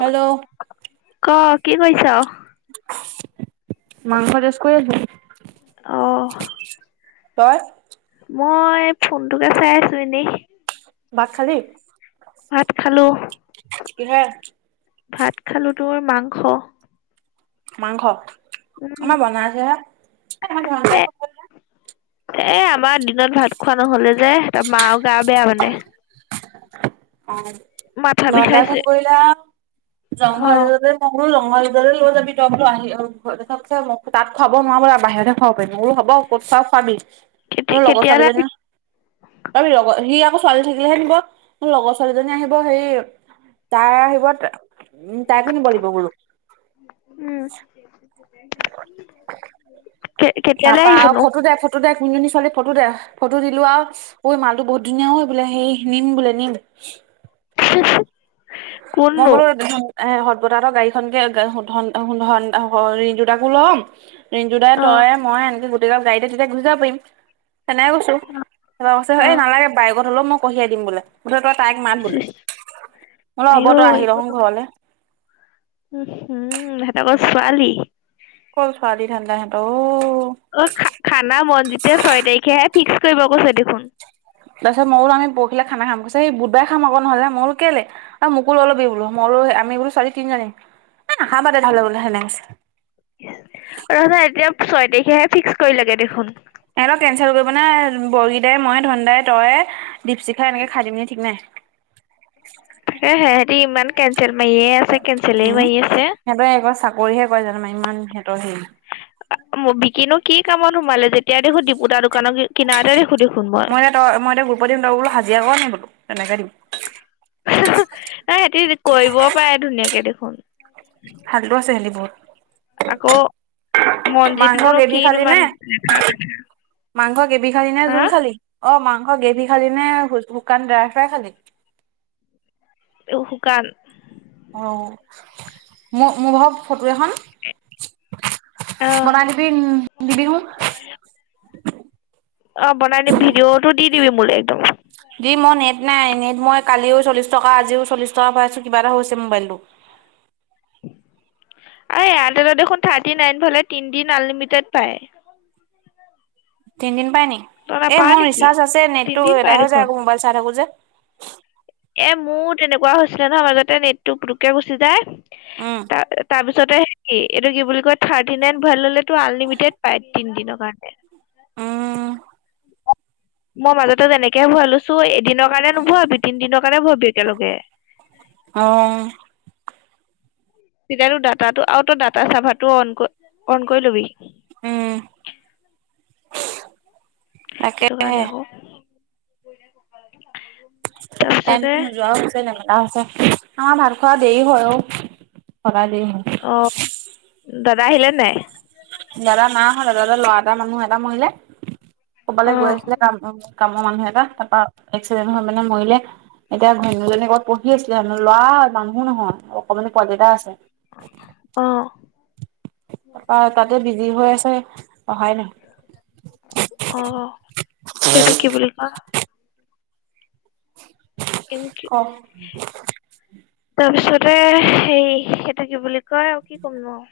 Hello অ কি কৰিছ মাংস টেষ্টছ কৰি আছোঁ অহ, ত ই মই ফোনটোকে চাই আছো এনেই ভাত খালি ভাত খালো, কিহে ভাত খালো তোমাৰ মাংস মাংস উম, আমাৰ বনাইছেহে এ এ আমাৰ দিনত ভাত খোৱা নহলে যে তাৰ মা গা বেয়া মানে মাথা অ ধডা ফোন বিষাইছে কিলা অ', জংঘল ম [unintelligible] লৈ যাবি তই বোলো আহি তাত খুৱাব নোৱাৰ আৰু বাহিৰতে খাব পাৰি মোৰো হ'ব চফামি [unintelligible] কেতি মোৰ লগৰ কেতিয়ালে ছোৱালীজনীাপি লগৰ সি আকৌ ছোৱালী থাকিলে হেনিব মোৰ লগৰ ছোৱালীজনী আহিব সেই তাই আহিব উম, তাই কো নিব লিব বোলো উম, কে কেতিয়ালে তাৰপা আৰু আহিবনো? ফটো দোই ফটো দে কোনজনী ছোৱালী ফটো দো ফটো দিলো আৰু ঐ মালটো বহুত ধুনীয়া ঐ বোলে সেই নিম বোলে নিম মই কোননো? বোলো এ সদ বতাতৰ গাড়ীখনকে ধন ধন ঋণ দুটাকো ল'ম ৰিজু দাই অ', তই মই এনেকে গোটেই গাল গাড়ীতে তেতিয়া গুচি যাব পাৰিম তেনেকাই কৈছো, তা কৈছে এই অ', নালাগে বাইকত হলেও মই কঢ়িয়াই দিম বোলে বোধে তই তাইক মাত ইচ বোলে ইচ নোল হ'ব তই আহি ল ঘৰলৈ উম, হিসতকৰ ছোৱালী অকল ছোৱালী ধান্দা ও অ', খানা মনজিৎ ছয় তাৰিখেহে ফিক্স কৰিব কৈছ দেখোন। তাৰ পিছত মো আমি পৰহিলে খাম কৈছে স বুবাই খাম আকৌ নহ'লে মোকো কেলে আৰু মোকো অল বিলো মো আমি বোলো চাৰি তিনিজনি হ বা দে ভাল বলে সেনে কৈছে। ৰচো এতিয়া ছয় তাৰিখেহে ফিক্স কৰি লাগে দেখোন। এত কেচেল কৰিব নে বৰগীদাই মই ধন দাই তই দীপচিখা এনেকৈ খাই দিমনে ঠিক নাই। [inaudible] তাকে সেহেতি ইমান কেঞ্চেল মাৰিয়ে আছে কেঞ্চলে মাৰি আছে। জান ম ইমান সিহতৰ হেৰি বিকিনো কি কামত সোমালে যেতিয়াই দেখোঁ দিপু দাৰ দোকানৰ কিনাৰ এতে দেখোঁ। মই এতিয়া তই মই এতিয়া গ্ৰুপত দিম তই বোলো হাজিৰা কৰা নে বোলো তেনেকে দিম। এই সিহঁতি কৰিব পাৰে ধুনীয়াকে দেখোন। ভালতো আছে সি বহুত। আকৌ মনজিত মাংস মনো গ্ৰেভি খালি নে [unintelligible] মাংস গেভি খালি নে জোল খালি? অ মাংস গেভী খালি নে শুকান ড্ৰাই ফ্ৰাই খালি। শুকান। অ', মই মোৰ ভাগৰ ফটো এখন আহ বনাই নিবি নিবি হোন। অ', বনাই নি ভিডিঅ'টো দি দিবি মোলৈ একদম। দি মই নেট নাই নেট মই কালিও চল্লিশ টকা আজিও চল্লিশ টকা পাইছো কিবা এটা হৈছে মোবাইলটো। [unintelligible] আৰে এয়াৰটেলৰ দেখোন থাৰ্টি নাইন ভৰালে তিনদিন আনলিমিটেড পাই। তিনিদিন পায় নি? এই নাপাৱ মোৰ নেকি ৰিচাৰ্জ আছে নেটটো তিনদিন পাই এদাই হৈ যায় দেখোন আকৌ মোবাইল চাই থাকোঁ যে। এ মোৰ তেনেকুৱা হৈছিলে নহয় মাজতে নেটটো পতককে গুচি যায় উম। ত তাৰপিছত হে কি এইটো কি বুলি কয় থাৰ্টি নাইন ভ ললেটো আনলিমিটেড পাই তিনি দিনৰ কাৰণে। অ মই মাজতে তেনেকেহে ভৰাই লৈছোঁ। দিনৰ কাৰণে নভৰাবি তিনি দিনৰ কাৰণে ভৰাবি একেলগে। অ' তেতিয়াতো ডাটাটো আৰু তই ডাটা চাৰ্ভাৰটো অন অন কৰি ল'বি। উম। সেইটো তাকেহে। কাৰণে আকৌ। তাৰপিছতে টাইমটো নোযোৱাও হৈছে, নেমেলা হৈছে আমাৰ ভাত খোৱা দেৰি হয়‌ অ'। অ [inaudible] দাদা আহিলে নাই? নাই দাদা দাদা লৰা এটা মানুহ এটা মৰিলে ক'বালৈ অ গৈ আছিলে কামৰ মানুহ এটা তাৰপা এক্সিডেণ্ট হৈ মানে মৰিলে। এতিয়া ঘৈনীজনী ক'ৰবাত পঢ়ি আছিলে‌ হেনো ল'ৰা মানুহো নহয় অকণমানি পোৱলি এটা আছে। অ তাপা তাতে বিজি হৈ আছে। অহাই নাই অ এইটো কি বুলি কয়? ক তাৰপিছতে সেই সেইটো কি বুলি কয় অ কি কম নো আও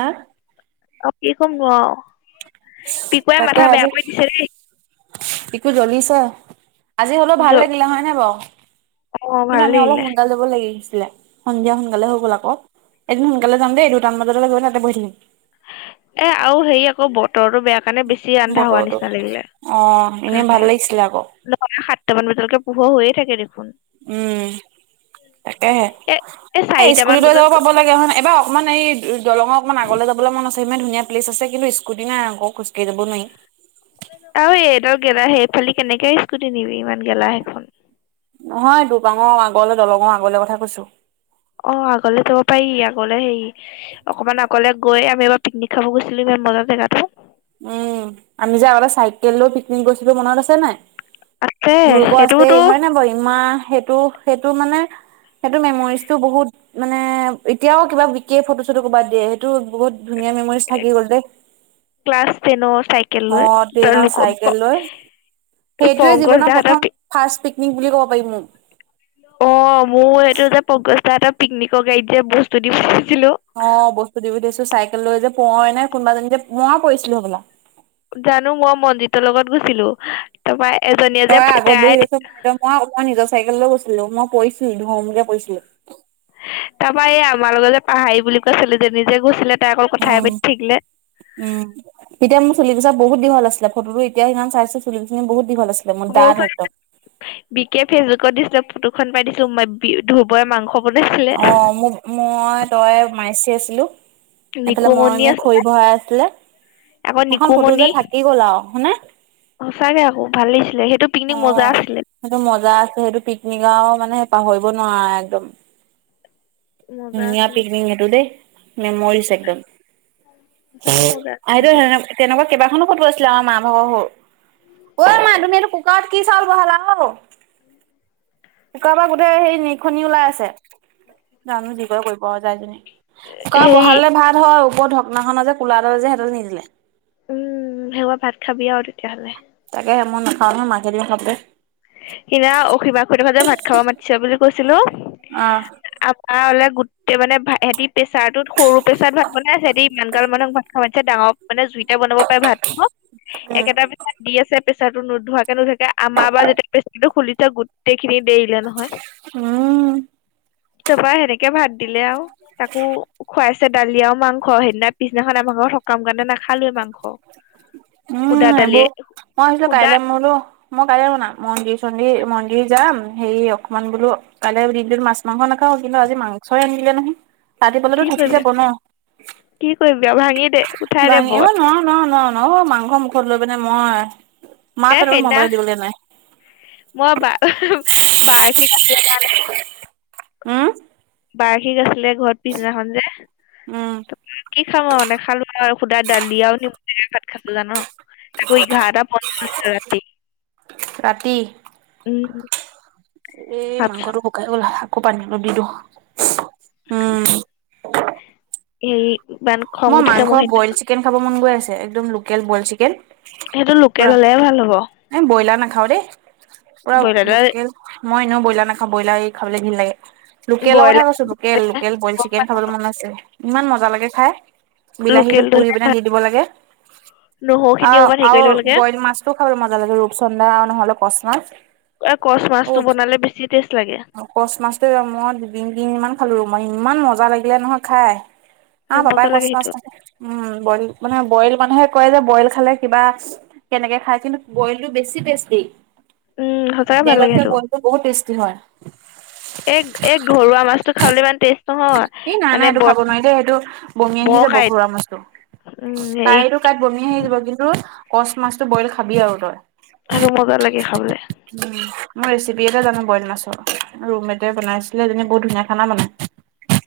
আহ আৰু কি কম নো আও? পিকুৱে তাকে মাথা আজি বেয়া কৰি দিছে দেই। পিকো জ্বলিছে আজি হ'লেও ভাল লাগিলে হয় নাই বাৰু‌? অ কিন্তু ভাল আমি অলপ লাগিলে সোনকালে যাব লাগি সন্ধিয়া সোনকালে হৈ গ'ল আকৌ। এদিন সোনকালে যাম দেই দুটা মান বজাতে গৈ তাতে বহি থাকিম। এ আৰু হেৰি আকৌ বতৰটো বেয়া সেইকাৰণে বেছি আন্ধাৰ হোৱা বতৰটো নিচিনা লাগিলে। অ এনেই ভাল সেইকাৰণে লাগিছিলে আকৌ নহ'লে সাতটা মান বজা লেকে পোহৰ হৈয়ে থাকে দেখোন। উম তাকেহে। এ এ চাৰিটামান স্কুটি লৈ যাব বজাত পাব লাগে হয় নাই? এবাৰ অকমান এই দলঙৰ অকণমান আগলৈ যাবলৈ মন আছে। ইমান ধুনীয়া প্লেচ আছে কিন্তু স্কুটি নাই আকৌ খোজকাঢ়ি যাব নোৱাৰি। আৰু এই এডাল গেলাহে এইফালি কেনেকে স্কুটি নিবি ইমান গেলাহেখন‌। নহয় দুপাঙৰ আগলৈ দলঙৰ আগলে কথা কৈছোঁ। অ আগলে যাব পাৰি আগলে হেৰি অকমান আগলে গৈ আমি এবাৰ পিকনিক খাব গৈছিলোঁ। মজা জেগাতো। উম আমি যে [unintelligible] পিকনিক গৈছিলোঁ মনত আছে নাই? আছে ধুৰব আছে সেইটোতো হয় নাই বাৰু ইমাহ সেইটো সেইটো মানে সেইটো মেমৰিজ টো বহুত মানে এতিয়াও কিবা বিকি ফটো-চটো ক'ৰবাত দিয়ে। সেইটো বহুত ধুনীয়া মেমৰিজ থাকি গ'ল দেই। ক্লাছ টেনৰ চাইকেল অ লৈ টেনৰ চাইকেল লৈ সেইটোৱে পংকজ জীৱনৰ দাহঁতৰ প্ৰথম ফাৰ্ষ্ট পিকনিক বুলি ক'ব পাৰি মোৰ অ মোৰ সেইটো যে পংকজ দা হতৰ পিকনিকৰ গাড়ীত যে বস্তু দি পঠিয়াই অ বস্তু দি পঠিয়াইছে চাইকেল লৈ যে মই নে কোনোবা এজনী যে মই পৰিছিলো হবলা জানো মই মনজিতৰ লগত গৈছিলো তাৰপৰা তই আগত বহি ৰৈছ মই মই মই নিজৰ চাইকেললৈ গৈছিলো মই পিছিলো ধমকে পৰি। তাৰপা এই আমাৰ লগত যে পাহাৰী বুলি কৈছিলো যে নিজে গৈছিলে তাই অকল কথাই উম পাতি থাকিলে। উম এতিয়া মোৰ চুলি কোছা বহুত দীঘল আছে ফটো এতিয়া সিমান চাই চুলিখিনি বহুত দীঘল আছে। মই বিকে ফেচবুকত দিছিল। ফটোখন পাই দিছো মই ধুবই মাংস বনাইছিলে। অ ম মই তই মাইচি আছিলো এইফালে নিকুমণি মৰমীয়ে আছে খৰি বহাই আছিলে। আকৌ এখন ফটো যে নিকুমণি। থাকি গ'ল আৰু হয়নে? সঁচাকে আকৌ ভাল লাগিছিলে সেইটো অ পিকনিক মজা আছিলে সেইটো মজা আছে সেইটো পিকনিক আৰু মানে সেই পাহৰিব নোৱাৰা একদম মজা ন আছিলে। পিকনিক সেইটো দেই মেমৰিছ একদম। অ সঁচাকে মজা আছিলে হ দে সেইটো তেনেকুৱা কেইবাখনো ফটো আছিলে আমাৰ মা ভাগৰ সৰু অ ম মা কুকাৰত কি চাউল বহালা অ কুকা পৰা গোটেই হেৰি নেকি খ ওলাই আছে জানো যি কৰে কৰিব যায় জনী কুকাৰ হেৰি বহালে ভাত হল। বৰ ধকনাখন আ যে ক'লা ডাল যে হাইডাল নিদিলে। উম সেও ভাত খাবি আৰু তেতিয়াহ'লে তাকে মোৰ নাখাও নহয় মাকে হেতি খাব- সিদিনা অসীমা খুৰীদেউহঁতে ভাত খাব মাতিছে অ আৰু অললে গোটেই মানে ভ সিহতি প্ৰেছাৰটোত সৰু প্ৰেছাৰত ভাত বনাইছে সিহতি ইমান কাল মানুহক ভাত খাব মাতিছে ডাঙৰ মানে জুইতে বনাব পাৰে ভাতটো একেটা পিছাত দি আছে প্ৰেছাৰটো নোধোৱাকে লৈ থাকে আমাৰ বা যেতিয়া প্ৰেছাৰটো খুলিছে গোটেইখিনিত দেৰিলে নহয়। উম তাৰপৰা সেনেকে ভাত দিলে আও, তাকো খুৱাইছে দালি আৰু মাংস সেইদিনা পিছদিনাখন আমাৰঘৰ সকাম কাৰণে নাখালোৱে মাংস। সুধা উম দালিয়ে এইবোৰ মই আছিলো সুধা কাইলৈ মোৰলো মই কাইলৈ বনাম মনদিছ ন্দিৰ মন্দিৰ যাম হেৰি অকনমান বোলো কাইলৈ দিনটোত মাছ মাংস নাখাও কিন্তু আজি মাংসই আনি লে নহয়। ৰাতিপোৱালেতো কি থাকি কৰিবি যাব ন, কি কৰিবি আৰু ভাঙি দে উঠাই [unintelligible] দে অঁ বত নোৱাওঁ নোৱাওঁ নোৱাওঁ। নহব মাংস মুখত লৈ পিনে মই মাহ এ পেটত সেইদিনা সোমাবলে দিবলে নাই। মই ব বাৰ [inaudible] উম? বাৰ্ষিক আছিলে ঘৰত পিছদিনাখন যে উম ত কি খাম আও নেখালো আও সুধা দালি আৰু নেমু টেঙাই ভাত খালো জান। তাকো এঘাৰটা পঞ্চলিছত ৰাতি। ৰাতি উম এই ভাবচোন মাংসটো শুকাই গল আও আকৌ পানী অলপ দি দিওঁ। উম এই মই মাংস বইল চিকেন খাব মন গৈ আছে, একদম লোকেল বইল চিকেন। সেইটো লোকেল হলেহে ভাল হ'ব। খাওঁ দেই, পোৰা ব্ৰইলাৰ লোকেল মই এনেও ব্ৰইলাৰ নেখাওঁ ব্ৰইলাৰ এই খাবলে ঘিণ লাগে। লোকেলৰ কথা ব্ৰইলাৰ কৈছো লোকেল লোকেল বইল চিকেন খাবলে মন আছে, ইমান মজা লাগে খায়। বিলাহীটো লোকেলটো পুৰি পিনে দি দিব লাগে। নহৰু খিনি অঁ অকমান হেৰি আৰু কৰি ল'ব লাগে বইল মাছটো খাবলে মজা লাগে ৰূপচন্দা নহলে কচ। মাছ এ কচ মাছটো বনালে বেছি টেষ্ট লাগে অ কচ মাছটো মই দুদিন, তিনিমান খালোঁ। মই ইমান মজা লাগিলে নহয় খাই। সেই আমাৰ পাপাই মজা কচ লাগে মাছ সেইটো তাকে খায়। উম বইল মানে, বইল মানুহে কয় যে, বইল খালে কিবা কেনেকে খায়। কিন্তু বইলটো বেছি টেষ্টি। উম সঁচাকে ভাল তেলত লাগে কে সেইটো বইলটো বহুত টেষ্টি হয়। এই, এই ঘৰুৱা মাছটো খাবলৈ ইমান টেষ্ট নহয়। এই নাই নাই মানে এইটো খাব নোৱাৰি দেই এইটো বমি বয়--ব আহি যাব খা ঘৰুৱা মাছটো। কাইটো কাইট বমি আহি যাব, কিন্তু কচ মাছটো বইল খাবি আৰু তই। সেটো মজা লাগে খাবলৈ। মই ৰেচিপি এটা জানোঁ বইল মাছৰ ৰোম মেটে বনাইছিলে। এইজনীয়ে বহুত ধুনীয়া খানা বনায়।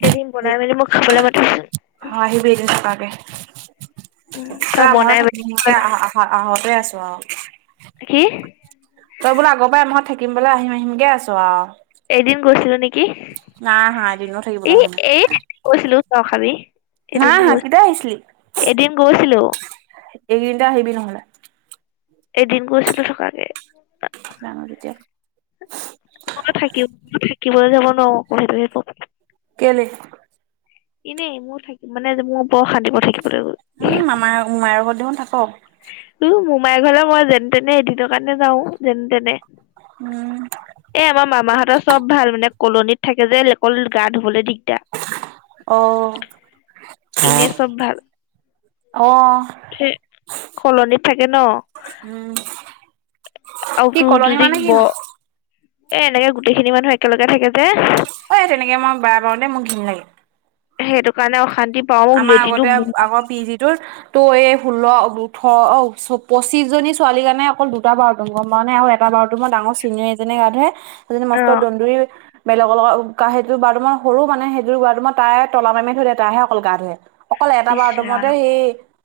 এদিন বনাই মেলি মোক খাবলৈ মাতিবিচোন। অ আহিবি এদিন থকাকে। উম, তই আমাৰ ঘৰত বনাই মেলি থাকিবি এতিয়া আহা আহা আহঁতে আছো আও। কি? তই বোলে আগৰ পৰাই আমাৰ ঘৰত থাকিবলে আহিম আহিমকে আছোঁ আৰু। এদিন গৈছিলো নেকি? নাই আহা এদিনো থাকিবলৈ এই, অহা নাই। এ গৈছিলোঁ চৰ খাবি। নাই এদিন আহা গৈ কেতিয়া আহিছিলি এদিন গৈছিলোঁ। এইকেইদিনতে আহিবি নহ'লে। এদিন গৈছিলোঁ থকাকে। জানোঁ কেতিয়া? মই থাকিব থাকিবলৈ যাব নোৱাৰো মোৰ সেইটোহে প্ৰব্লেম। কেলেই? এনেই মোৰ থাকিম মানে আজি মোৰ বৰ অশান্তি পাওঁ থাকিবলৈ গৈ। উম মামাৰ, মোমাইৰৰ ঘৰত দেখোন থাক। উ মোমাই ঘৰলৈ মই যেন তেনে এদিনৰ কাৰণে যাওঁ, যেন তেনে। উম, এ আমাৰ মামাহঁতৰ চব ভাল মানে। কলনিত থাকে যে, অকল গা ধুবলৈ দিগ অ এনে চব ভাল। অ, সে কলনিত থাকে ন? উম, আৰু কি তোৰ কলনি যদি মানে কিনো? বৰ এ এনেকে গোটেইখিনি মানুহ একেলগে থাকে যে এই তেনেকে মই বেয়া পাওঁ দে, মোক ঘিণ লাগে। সেইটো কাৰণে অশান্তি। পাওঁ মোক আমাৰ লেটিনো আগতে বহুত আগৰ পি জি তোৰ ত এই ষোল্ল, অব-ওঠৰ, অ, চব পঁচিশ জনী ছোৱালীৰ কাৰণে অকল দুটা বাটৰুম গম পাওঁ নে আৰু এটা বা বাথৰুমত ডাঙৰ চিনিয়ৰ এজনীয়ে গা ধুইয়ে, সেইজনী মস্ত অ', দন্দুুৰী বেলেগৰ লগত, উম, কা সেইটো বাটৰুমৰ সৰু মানে সেইটো বাটৰুমত তাই তলা মাৰি মাৰি থৈ দিয়ে। তাইহে অকল গা ধুৱে। অকল এটা ইচ ৰাম বাটৰুমতে সি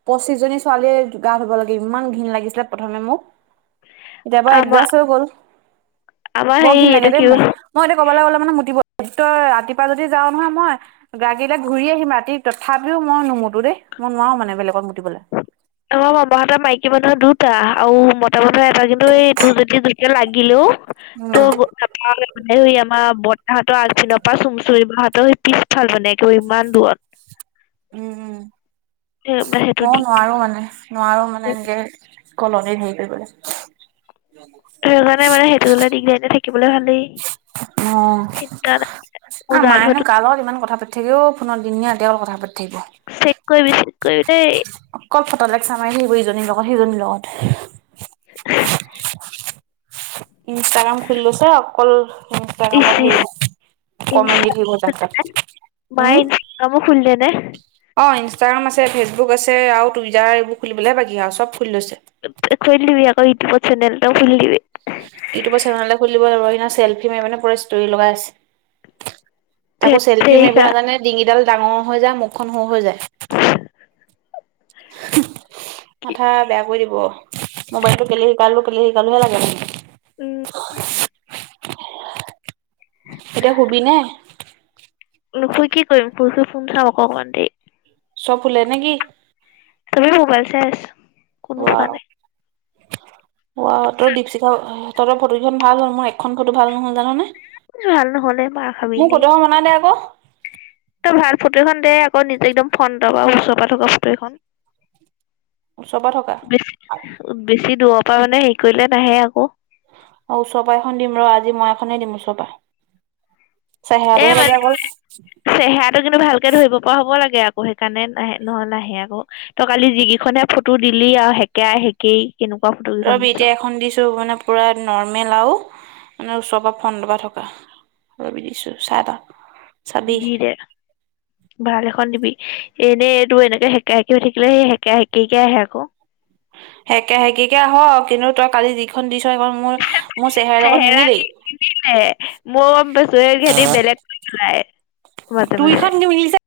পঁচিশ জনী ছোৱালীয়ে গা ধুব লাগে ইমান ঘিণ লাগিছিলে প্ৰথমে মোক। এতিয়া বাৰু আমাৰ এডজাষ্ট হৈ গ'ল। আমাৰ বৰ হেৰি ঘিণ লাগে এইটো দেই কি মোক, মই এতিয়া ক'বলৈ গ'লে মানে মুতিব তই ৰাতিপুৱা যদি যাওঁ নহয় মই, লাগিলে ঘূৰি আহিম ৰাতি তথাপিও মই নুমোতো দেই, মই নোৱাৰো মানে বেলেগত মুতিবলৈ। আমাৰ মামাহঁতৰ মাইকী মানুহৰ দুটা আৰু মতা মানুহ এটা, কিন্তু এইটো যদি জুৰ কে লাগিলেও উম তো ব [unintelligible] [unintelligible] আমাৰ বৰ তাহঁতৰ আগপিনৰ পৰা চুম চুৰি বাহঁতৰ সেই পিছফালে এনেকৈ ইমান দূৰত। উম, সেইটো ময়ো দি নোৱাৰো মানে, নোৱাৰো মানে এনেকে। কলমে নীল হৈ পৰিলে। এ থাকিবলৈ ভালেই। অ, চিন্তা নাই অ, মোৰ গা মায়েনো ধোৱাটো কাৰ লগত ইমান কথা পাতি থাকে অ ফোনত দিনে ৰাতিয়ে অকল কথা পাতি থাকিব ছেক কৰিবি ছেক কৰিবি দেই। অকল ফটা লেকছাৰ মাৰি থাকিব ইজনীৰ লগত সেইজনীৰ লগত। ইনষ্টাগ্ৰাম খুলিলৈছে অকল ইচ ইনষ্টাগ্ৰামত হেই ইচ কমেণ্ট দি ইনষ্টা থাকিব যা তাক উম, মায়ে ইনষ্টাগ্ৰামো খুলি নে অ, ইনষ্টাগ্ৰাম আছে ফেচবুক আছে আৰু টুইটাৰ এইবোৰ খুলিবলৈহে বাকি আৰু চব খুলি লৈছে কৈ দিবি আক ইউটিউবত চেনেল এটাও খুলি দিবি। ইউটিউবৰ চেনেল খুলি দিব লাগিব চেল্ফি মাৰি মানে পুৰা ষ্টৰি লগাই আছে। ধেত তাকো চেল্ফি মাৰিব তেৰিকা নাজানে ডিঙিডাল ডাঙৰ হৈ যায় মুখখন সৰু হৈ যায়। [inaudible] মাথা বেয়া কৰি দিব। মোবাইলটো কেলে শিকালো কেলে শিকালো হে লাগে। উম এতিয়া শুবি নে? নুশুই কি কৰিম শুই শুই ফোন চাম অকমান দেৰি। চব শুলে নে নেকি? তুমি মোবাইল চাই আছে কোনো শুৱা নাই। ৱা তই দিপশিখা তহঁতৰ ফটো কেইখন ভাল হ'ল মোৰ এখন ফটো ভাল নহ'ল জাননে? ভাল নহ'লে মাৰ খাবি মোক এনেই ফটো এখন বনায় দে আকৌ। তই ভাল ফটো এখন দে আকৌ নিজে একদম ফন্টৰ পৰা ওচৰপা থকা ফটো এখন। ওচৰৰ পৰা থকা বেছি দূৰৰ পৰা মানে হেৰি কৰিলে নাহে আকৌ। খনে দিম ওচৰ পৰা। এ চেহেৰাটোহে লাগে মানে অকল তোৰ চেহেৰাটো কিন্তু ভালকে ধৰিব পৰা হ'ব লাগে আকৌ সেইকাৰণে নাহে নহ'লে নাহে আকৌ ত' কালি যিকেইখনে ফটো দিলি আৰু সেকেয়া সেকি ৰবি এতিয়া এখন দিছোঁ মানে পুৰা নৰ্মেল আৰু। মানে ওচৰৰ পৰা ফোন দবায় থকা ৰ বি দিছো চা তই। দি দে ভাল এখন দিবি। এনেই এইটো এনেকে সেকা সেকি হৈ থাকিলে, সেই সেকা সেকিকে আহে আকৌ। সেকা সেকিকে আহক কিন্তু তই কালি যিখন দিছ সেইখন মোৰ মোৰ চেহেৰাৰ লগত চেহেৰা নিমিলেই [unintelligible] মোৰ বেচেৰি সেহতি বেলেগ লাই। তোৰ ইখন কি মিলিছে